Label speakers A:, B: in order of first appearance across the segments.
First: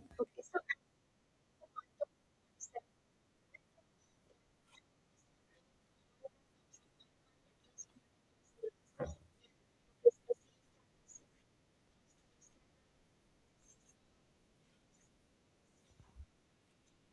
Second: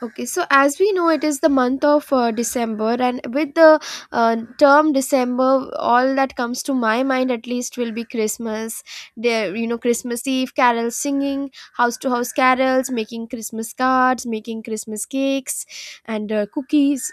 A: Okay, so as we know, it is the month of December, and with the term December, all that comes to my mind at least will be Christmas. There, you know, Christmas Eve carols singing, house to house carols, making Christmas cards, making Christmas cakes, and cookies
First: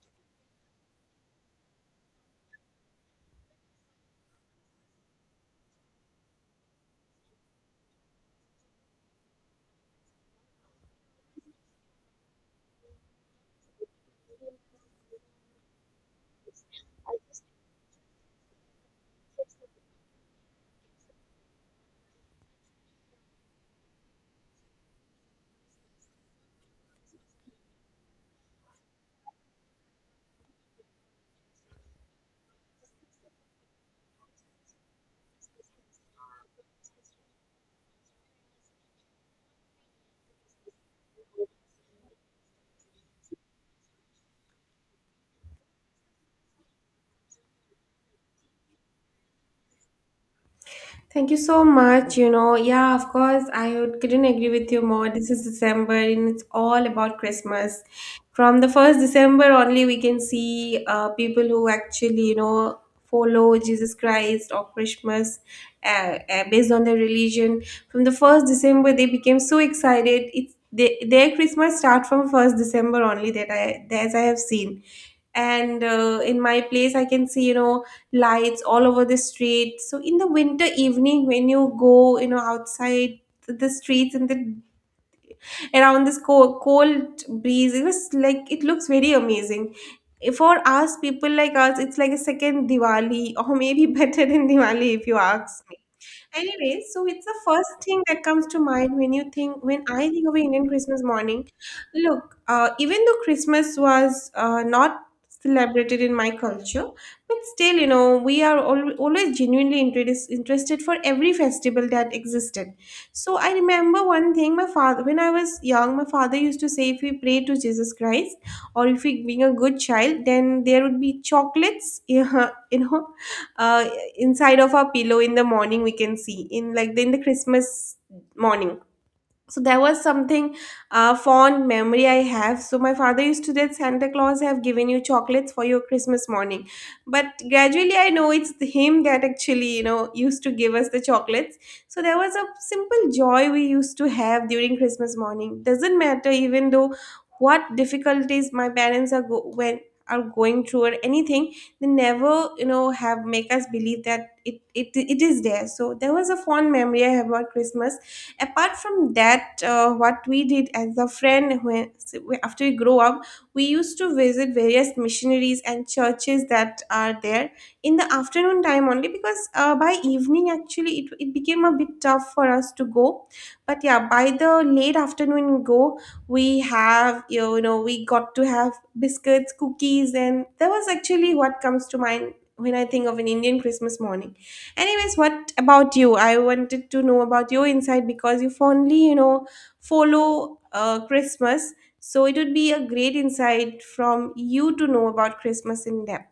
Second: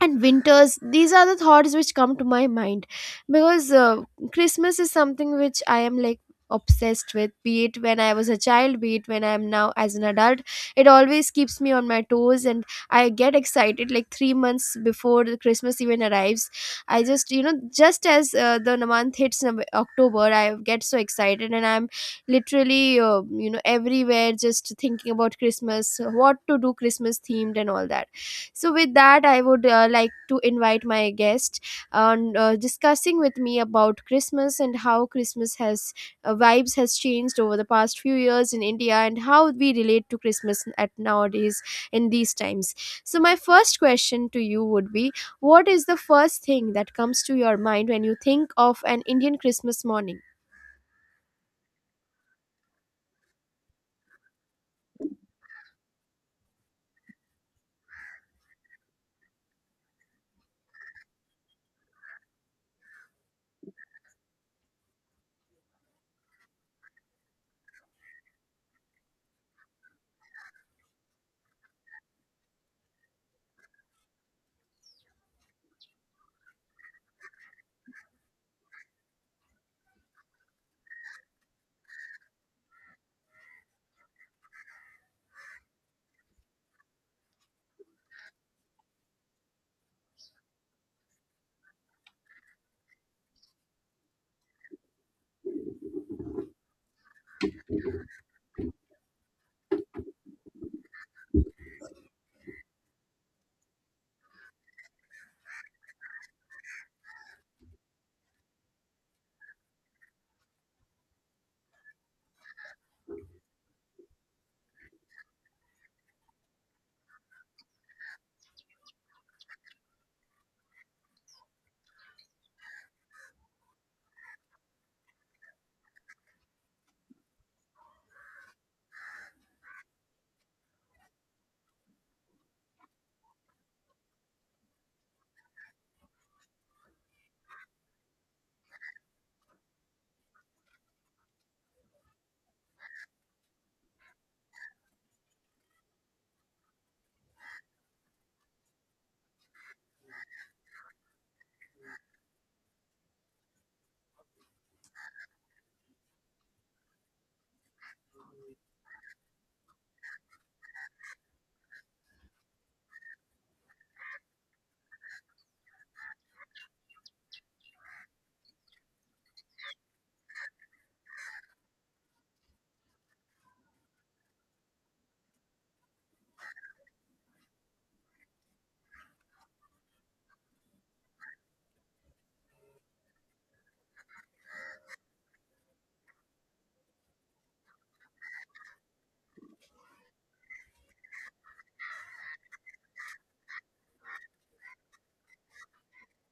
A: and winters, these are the thoughts which come to my mind because christmas is something which I am like obsessed with, be it when I was a child, be it when I am now as an adult. It always keeps me on my toes, and I get excited like 3 months before the christmas even arrives. I just just as the month hits october, I get so excited and I'm literally everywhere just thinking about christmas, what to do, christmas themed and all that. So with that, I would like to invite my guest on discussing with me about Christmas and how Christmas has vibes has changed over the past few years in India, and how we relate to Christmas at nowadays in these times. So my first question to you would be, what is the first thing that comes to your mind when you think of an Indian Christmas morning?
B: Thank you so much. You know, yeah, of course, couldn't agree with you more. This is December and it's all about Christmas. From the first December only, we can see people who actually, follow Jesus Christ or Christmas based on their religion. From the first December, they became so excited. Their Christmas start from first December only that I have seen and in my place I can see lights all over the street. So in the winter evening, when you go, outside the streets and the around this cold, cold breeze, it was like it looks very amazing. For us, people like us, it's like a second Diwali, or maybe better than Diwali if you ask. Anyway, so it's the first thing that comes to mind when I think of Indian Christmas morning. Look, even though Christmas was not celebrated in my culture, but still, we are always genuinely interested for every festival that existed. So I remember one thing, my father, when I was young, my father used to say, if we pray to Jesus Christ, or if we being a good child, then there would be chocolates, know, uh, inside of our pillow in the morning we can see in like in the Christmas morning. So there was something fond memory I have. So my father used to tell Santa Claus have given you chocolates for your Christmas morning, but gradually I know it's him that actually used to give us the chocolates. So there was a simple joy we used to have during Christmas morning, doesn't matter even though what difficulties my parents when are going through or anything, they never have make us believe that it is there. So there was a fond memory I have about Christmas. Apart from that, what we did as a friend when after we grow up, we used to visit various missionaries and churches that are there in the afternoon time only, because by evening actually it became a bit tough for us to go. But yeah, by the late afternoon go we have you know we got to have biscuits, cookies, and that was actually what comes to mind when I think of an Indian Christmas morning. Anyways, what about you? I wanted to know about your insight because you fondly, follow Christmas. So it would be a great insight from you to know about Christmas in depth.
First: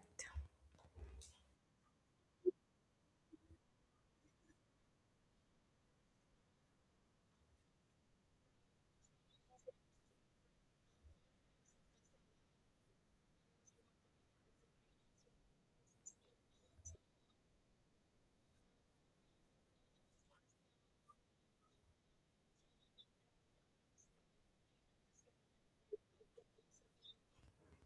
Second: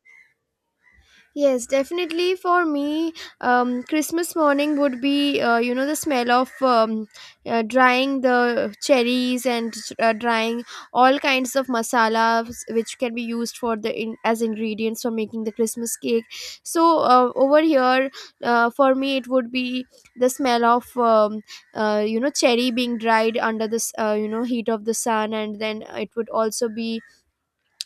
A: Yes, definitely for me, Christmas morning would be, you know, the smell of drying the cherries and drying all kinds of masalas which can be used for the as ingredients for making the Christmas cake. So over here, for me, it would be the smell of, you know, cherry being dried under this, you know, heat of the sun, and then it would also be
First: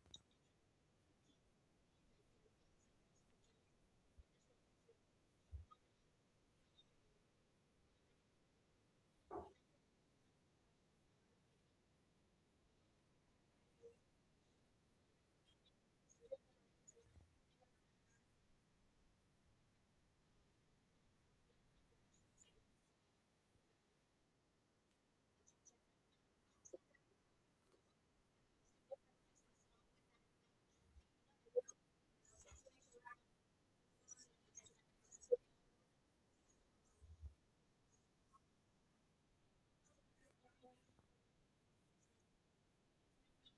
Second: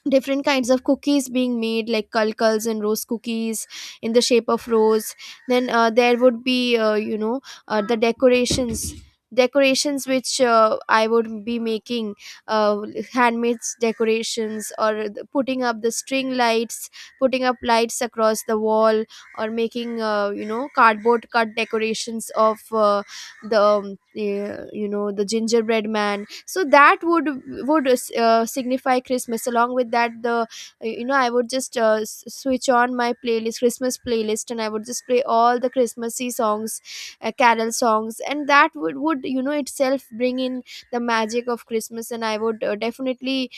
A: different kinds of cookies being made, like kalkals and rose cookies in the shape of rose. Then there would be you know, the decorations which I would be making, uh, handmade decorations, putting up the string lights, putting up lights across the wall, or making you know, cardboard cut decorations of you know, the gingerbread man. So that would signify christmas. Along with that, the you know, I would just switch on my playlist, christmas playlist, and I would just play all the christmassy songs, carol songs, and that would you know itself bring in the magic of christmas, and I would definitely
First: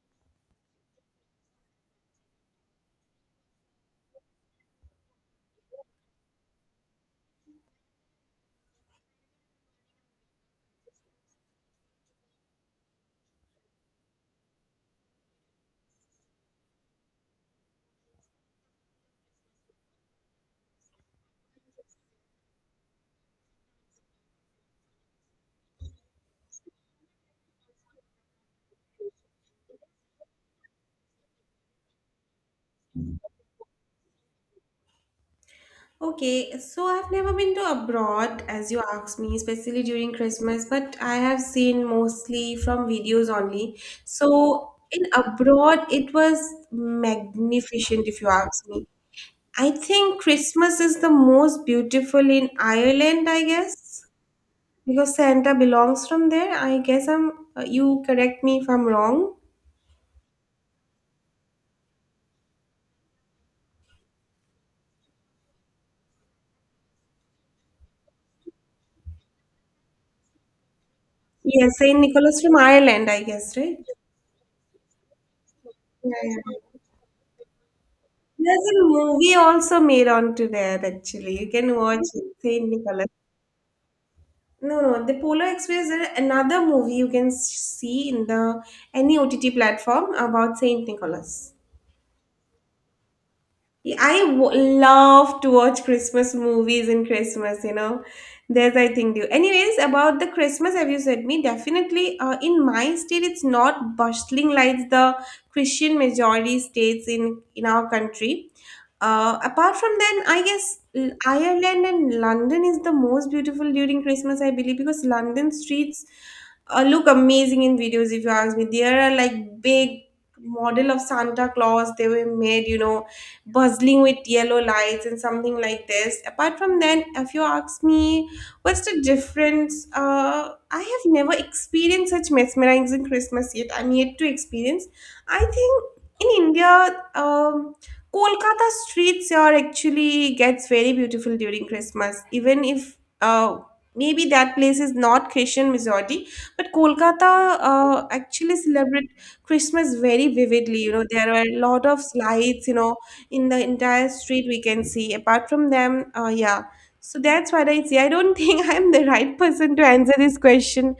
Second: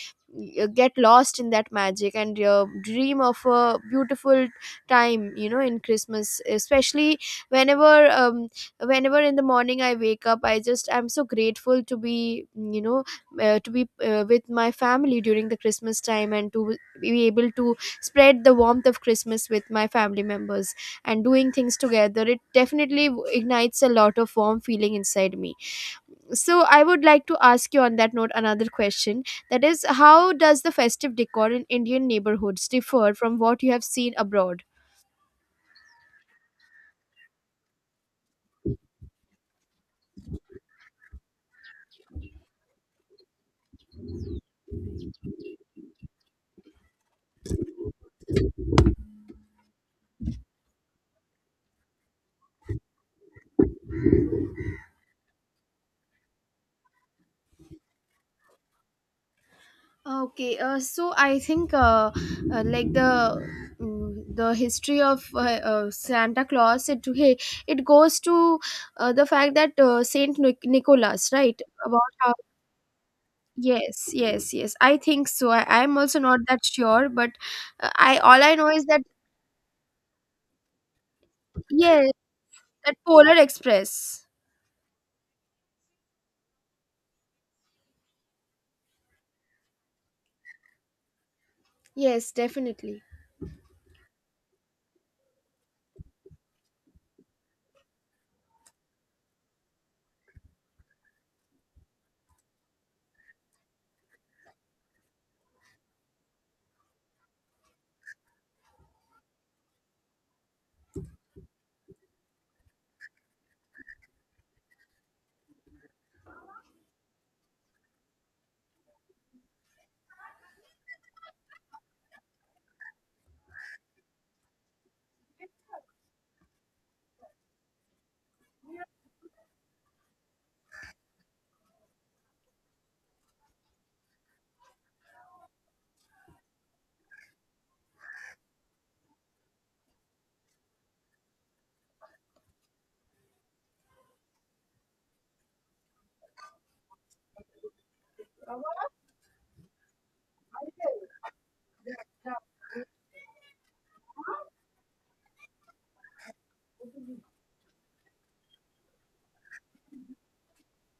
A: get lost in that magic and dream of a beautiful time, you know, in christmas. Especially whenever um, whenever in the morning I wake up, I just I'm so grateful to be, you know, to be with my family during the christmas time and to be able to spread the warmth of christmas with my family members, and doing things together, it definitely ignites a lot of warm feeling inside me. So I would like to ask you on that note another question, that is, how does the festive decor in indian neighborhoods differ from what you have seen abroad?
B: Okay, so I've never been to abroad, as you asked me, especially during Christmas, but I have seen mostly from videos only. So in abroad, it was magnificent, if you ask me. I think Christmas is the most beautiful in Ireland, I guess. Because Santa belongs from there, I guess you correct me if I'm wrong.
A: Okay, so I think like the the history of Santa Claus, it it goes to the fact that Nicholas, right?
B: Yes, Saint
A: About how
B: Nicholas from Ireland, I guess, right?
A: yes, yes, yes. I think so. I am
B: Yeah,
A: also
B: yeah.
A: not that
B: Yeah.
A: sure, but I all I
B: There's
A: know
B: a
A: is that
B: movie also made onto there, actually. You can watch
A: yes,
B: it, Saint
A: that
B: Nicholas.
A: Polar Express.
B: No, no, the Polar Express is another movie you can see in the any OTT platform about Saint Nicholas.
A: Yes, definitely.
B: Yeah, I love to watch Christmas movies in Christmas. There's, I think, do. Anyways, about the Christmas, have you said me? Definitely, in my state, it's not bustling like the Christian majority states in our country. Apart from then, I guess Ireland and London is the most beautiful during Christmas, I believe, because London streets look amazing in videos, if you ask me. There are like big model of Santa Claus they were made, bustling with yellow lights and something like this. Apart from then, if you ask me, what's the difference? I have never experienced such mesmerizing Christmas yet. I'm yet to experience. I think in India, Kolkata streets are actually gets very beautiful during Christmas, even if uh, maybe that place is not Christian majority, but Kolkata actually celebrate Christmas very vividly. There are a lot of lights. In the entire street we can see apart from them yeah. So that's what I see. I don't think I'm the right person to answer this question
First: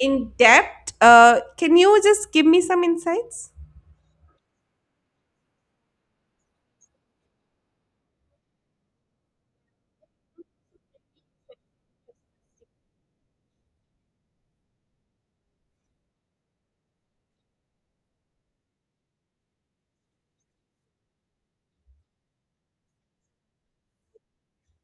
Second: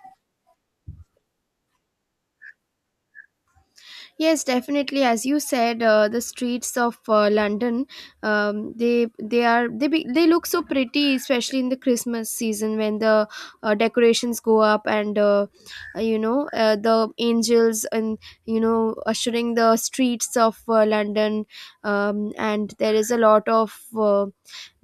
B: in depth. Can you just give me some insights?
A: Yes, definitely. As you said, the streets of London, they are they be, they look so pretty, especially in the Christmas season when the decorations go up, and you know, the angels and you know, ushering the streets of London, and there is a lot of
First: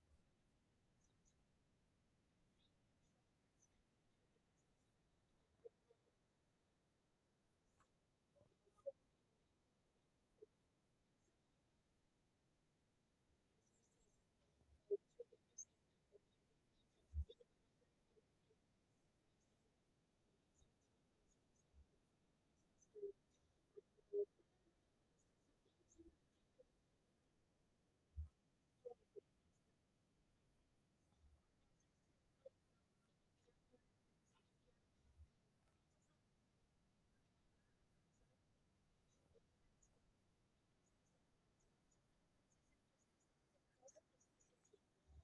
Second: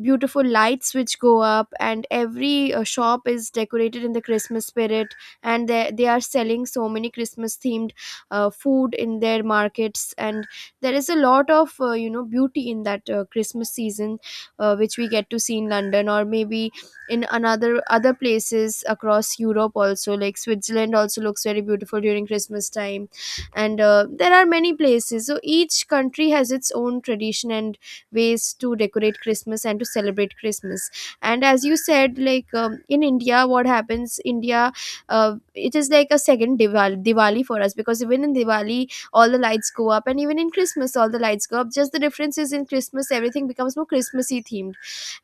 A: beautiful lights which go up, and every shop is decorated in the christmas spirit, and they are selling so many christmas themed food in their markets, and there is a lot of you know, beauty in that christmas season, which we get to see in london, or maybe in another other places across europe also, like switzerland also looks very beautiful during christmas time. And there are many places, so each country has its own tradition and ways to decorate christmas and to celebrate christmas. And as you said, like in india, what happens, india it is like a second Diwali for us, because even in Diwali, all the lights go up, and even in Christmas, all the lights go up. Just the difference is in Christmas, everything becomes more Christmassy themed,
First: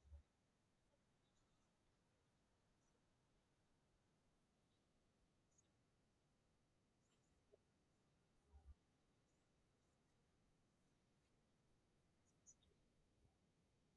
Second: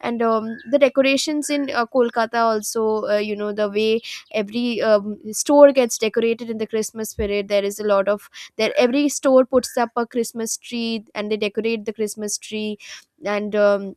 A: and the decorations in Kolkata also, you know, the way every store gets decorated in the Christmas spirit. There is a lot of there. Every store puts up a Christmas tree, and they decorate the Christmas tree, and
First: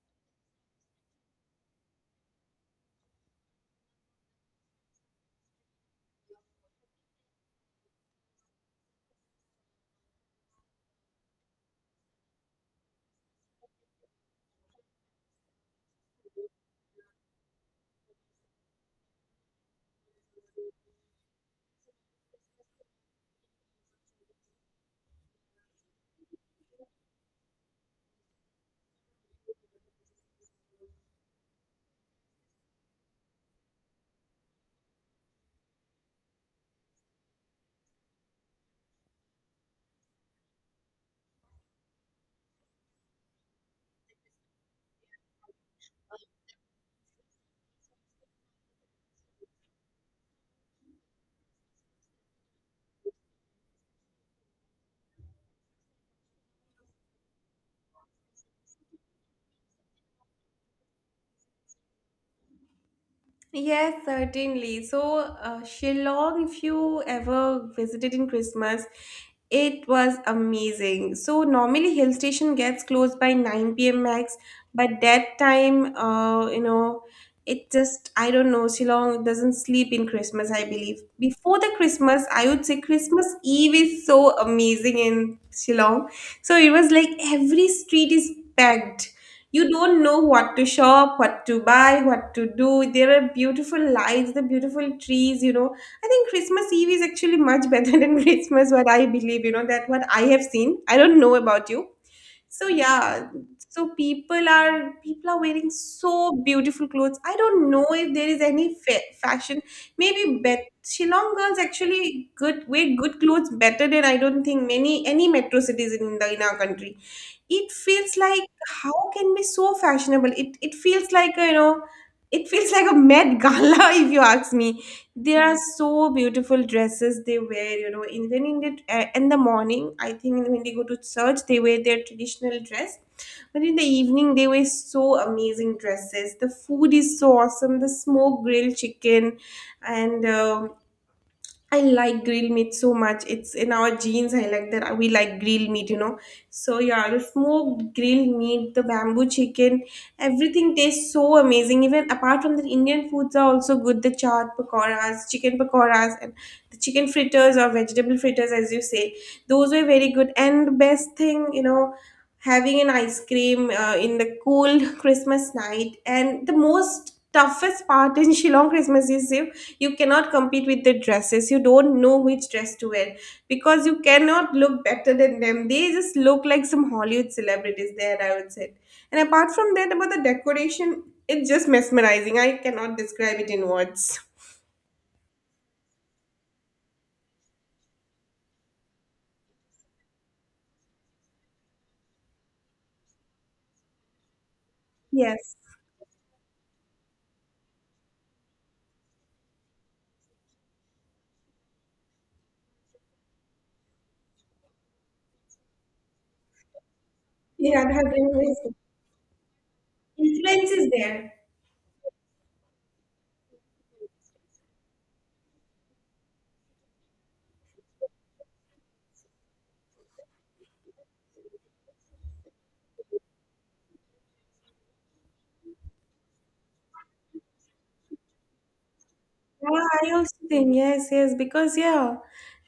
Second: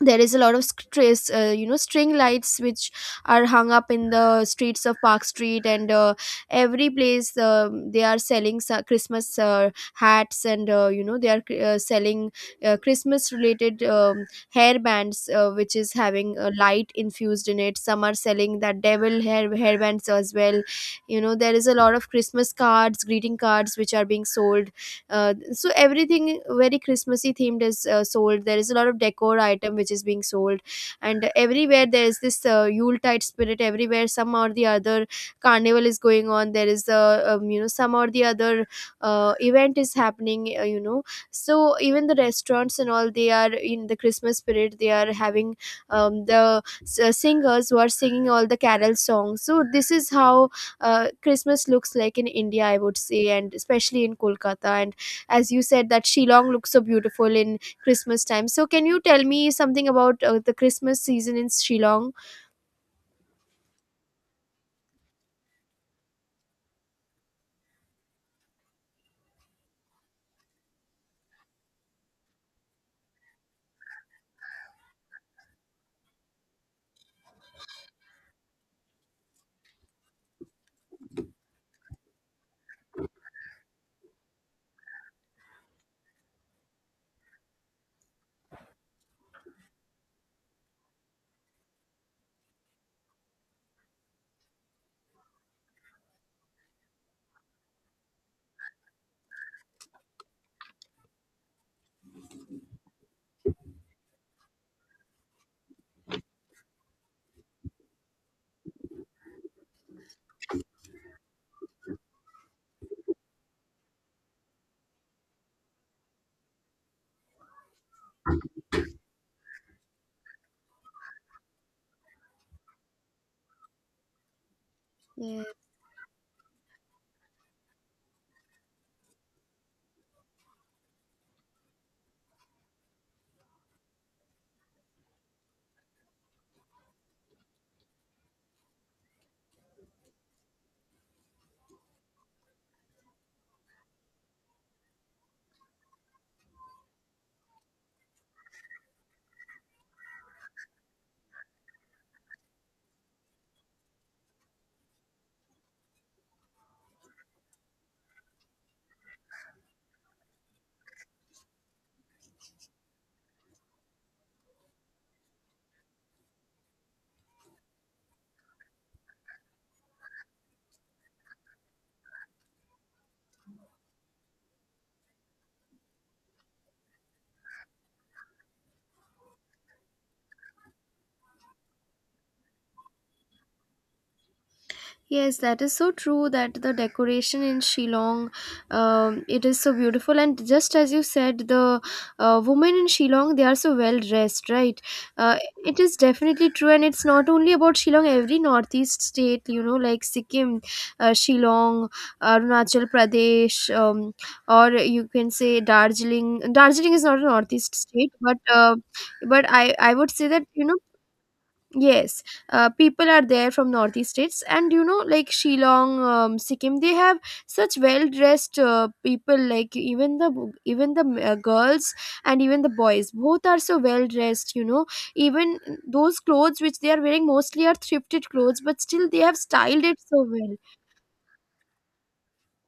A: there is a lot of stress, you know, string lights which are hung up in the streets of park street, and every place, um, they are selling christmas hats, and you know, they are selling christmas related hair bands, which is having light infused in it. Some are selling that devil hair bands as well. You know, there is a lot of christmas cards, greeting cards which are being sold, so everything very christmassy themed is sold. There is a lot of decor item which is being sold, and everywhere there is this yuletide spirit. Everywhere some or the other carnival is going on. There is a you know, some or the other event is happening, you know. So even the restaurants and all, they are in the christmas spirit, they are having singers who are singing all the carol songs. So this is how christmas looks like in india, I would say, and especially in kolkata. And as you said that Shillong looks so beautiful in Christmas time, so can you tell me something about the Christmas season in Shillong?
B: Yes, certainly. So, Shillong, if you ever visited in Christmas, it was amazing. So, normally hill station gets closed by 9 p.m. max, but that time, it just, I don't know, Shillong doesn't sleep in Christmas, I believe. Before the Christmas, I would say Christmas Eve is so amazing in Shillong. So, it was like every street is packed, you don't know what to shop, what to buy, what to do. There are beautiful lights, the beautiful trees, you know. I think Christmas Eve is actually much better than Christmas, what I believe, that what I have seen. I don't know about you. So yeah, so people are wearing so beautiful clothes. I don't know if there is any fashion. Maybe bet Shillong girls actually good wear good clothes better than I don't think many any metro cities in our country. It feels like how can be so fashionable, it feels like a, it feels like a Met Gala if you ask me. There are so beautiful dresses they wear, even in the morning, I think, when they go to church they wear their traditional dress, but in the evening they wear so amazing dresses. The food is so awesome, the smoked grilled chicken, and I like grilled meat so much. It's in our genes. I like that. We like grilled meat. So yeah, the smoked grilled meat, the bamboo chicken, everything tastes so amazing. Even apart from that, Indian foods are also good. The chaat pakoras, chicken pakoras, and the chicken fritters or vegetable fritters, as you say, those were very good. And the best thing, having an ice cream in the cool Christmas night. And the most toughest part in Shillong Christmas is you cannot compete with the dresses, you don't know which dress to wear, because you cannot look better than them, they just look like some Hollywood celebrities there, I would say. And apart from that, about the decoration, it's just mesmerizing, I cannot describe it in words.
A: Yes, that is so true that the decoration in Shillong, it is so beautiful. And just as you said, the women in Shillong, they are so well dressed, right? Uh,
B: Yes.
A: it is definitely true. And it's not only about Shillong, every northeast state, you know, like Sikkim, Shillong, Arunachal Pradesh, or you can say Darjeeling. Darjeeling is not a northeast
B: Yeah, that
A: state,
B: influence
A: but I would say that, you
B: influence
A: know,
B: is there.
A: yes, people are there from northeast states, and you know, like Shillong, Sikkim, they have such well-dressed people. Like even the even the girls and even the boys, both are so well-dressed. You know, even those clothes which they are wearing mostly are thrifted clothes, but still they have styled
B: Yeah,
A: it
B: I
A: so
B: also
A: well.
B: think. Yes, yes, because yeah,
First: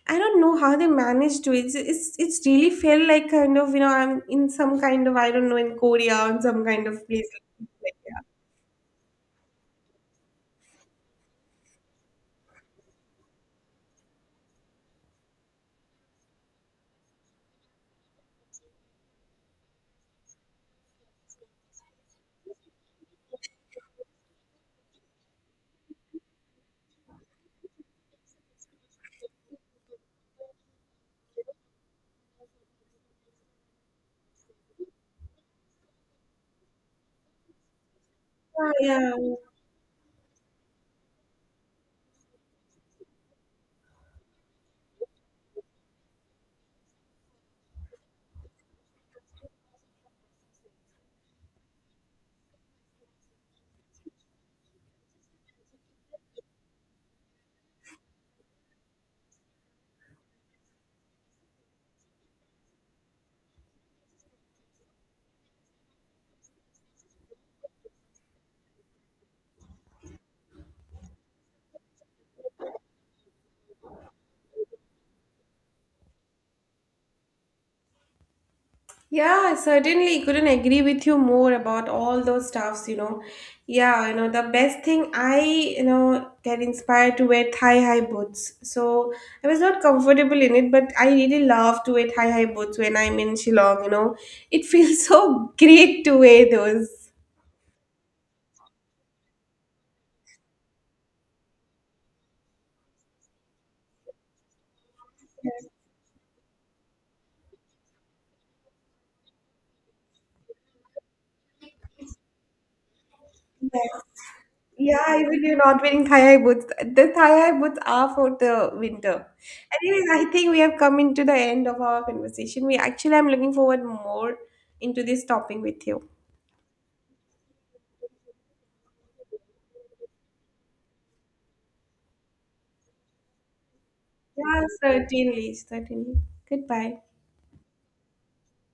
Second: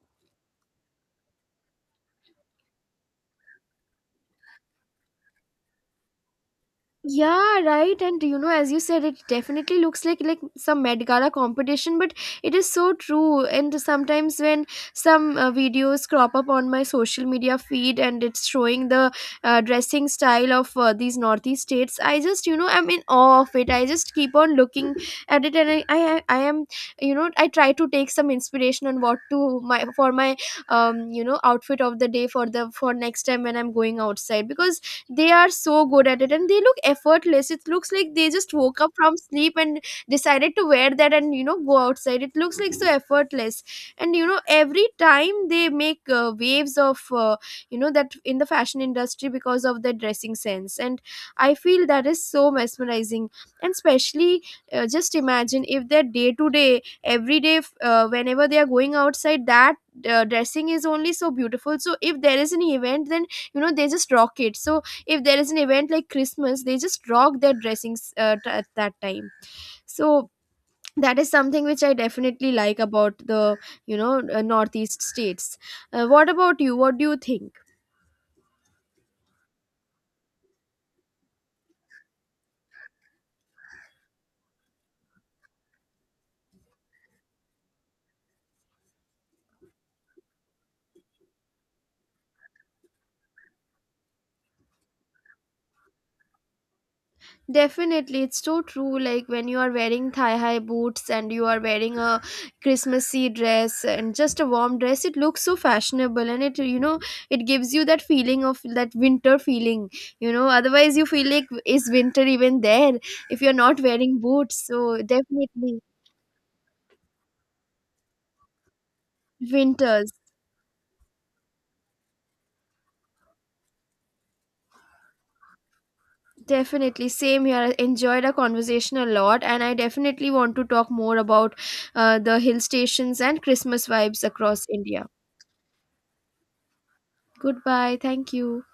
B: I don't know how they managed to. It's really felt like kind of, I'm in some kind of, I don't know, in Korea or some kind of place.
A: Yeah, right.
B: Like.
A: And you know, as you said, it definitely looks like some Met Gala competition, but it is so true. And sometimes when some videos crop up on my social media feed and it's showing the dressing style of these Northeast states, I just you know I'm in awe of it. I just keep on looking at it, and I am, you know, I try to take some inspiration on what to my for my um, you know, outfit of the day for the for next time when I'm going outside, because they are so good at it and they look effortless. It looks like they just
B: Yeah,
A: woke up
B: yeah.
A: from sleep and decided to wear that and, you know, go outside. It looks like so effortless. And you know, every time they make waves of you know, that in the fashion industry because of their dressing sense, and I feel that is so mesmerizing. And especially just imagine if their day to day every day, whenever they are going outside, that dressing is only so beautiful. So if there is an event, then you know, they just rock it. So if there is an event like christmas, they just rock their dressings at that time. So that is something which I definitely like about the, you know, northeast states. What about you, what do you think?
B: Yeah, I certainly couldn't agree with you more about all those stuffs. Yeah, the best thing get inspired to wear thigh-high boots. So I was not comfortable in it, but I really love to wear thigh-high boots when I'm in Shillong. It feels so great to wear those.
A: Definitely, it's so true. Like when you are wearing thigh high boots and you are wearing a Christmassy dress and just a warm dress, it looks so fashionable, and it, you know, it gives you that feeling of that winter feeling, you know. Otherwise, you feel like, is winter even there if you're not wearing boots? So,
B: Yeah, even you're
A: definitely,
B: not wearing thigh-high boots. The thigh-high boots are for the winter. Anyways,
A: winters.
B: I think we have come into the end of our conversation. We actually, I'm looking forward more into this topic with you.
A: Definitely, same here. I enjoyed our conversation a lot, and I definitely want to talk more about the hill stations and Christmas vibes
B: Yeah,
A: across India.
B: certainly, certainly. Goodbye.
A: Goodbye. Thank you.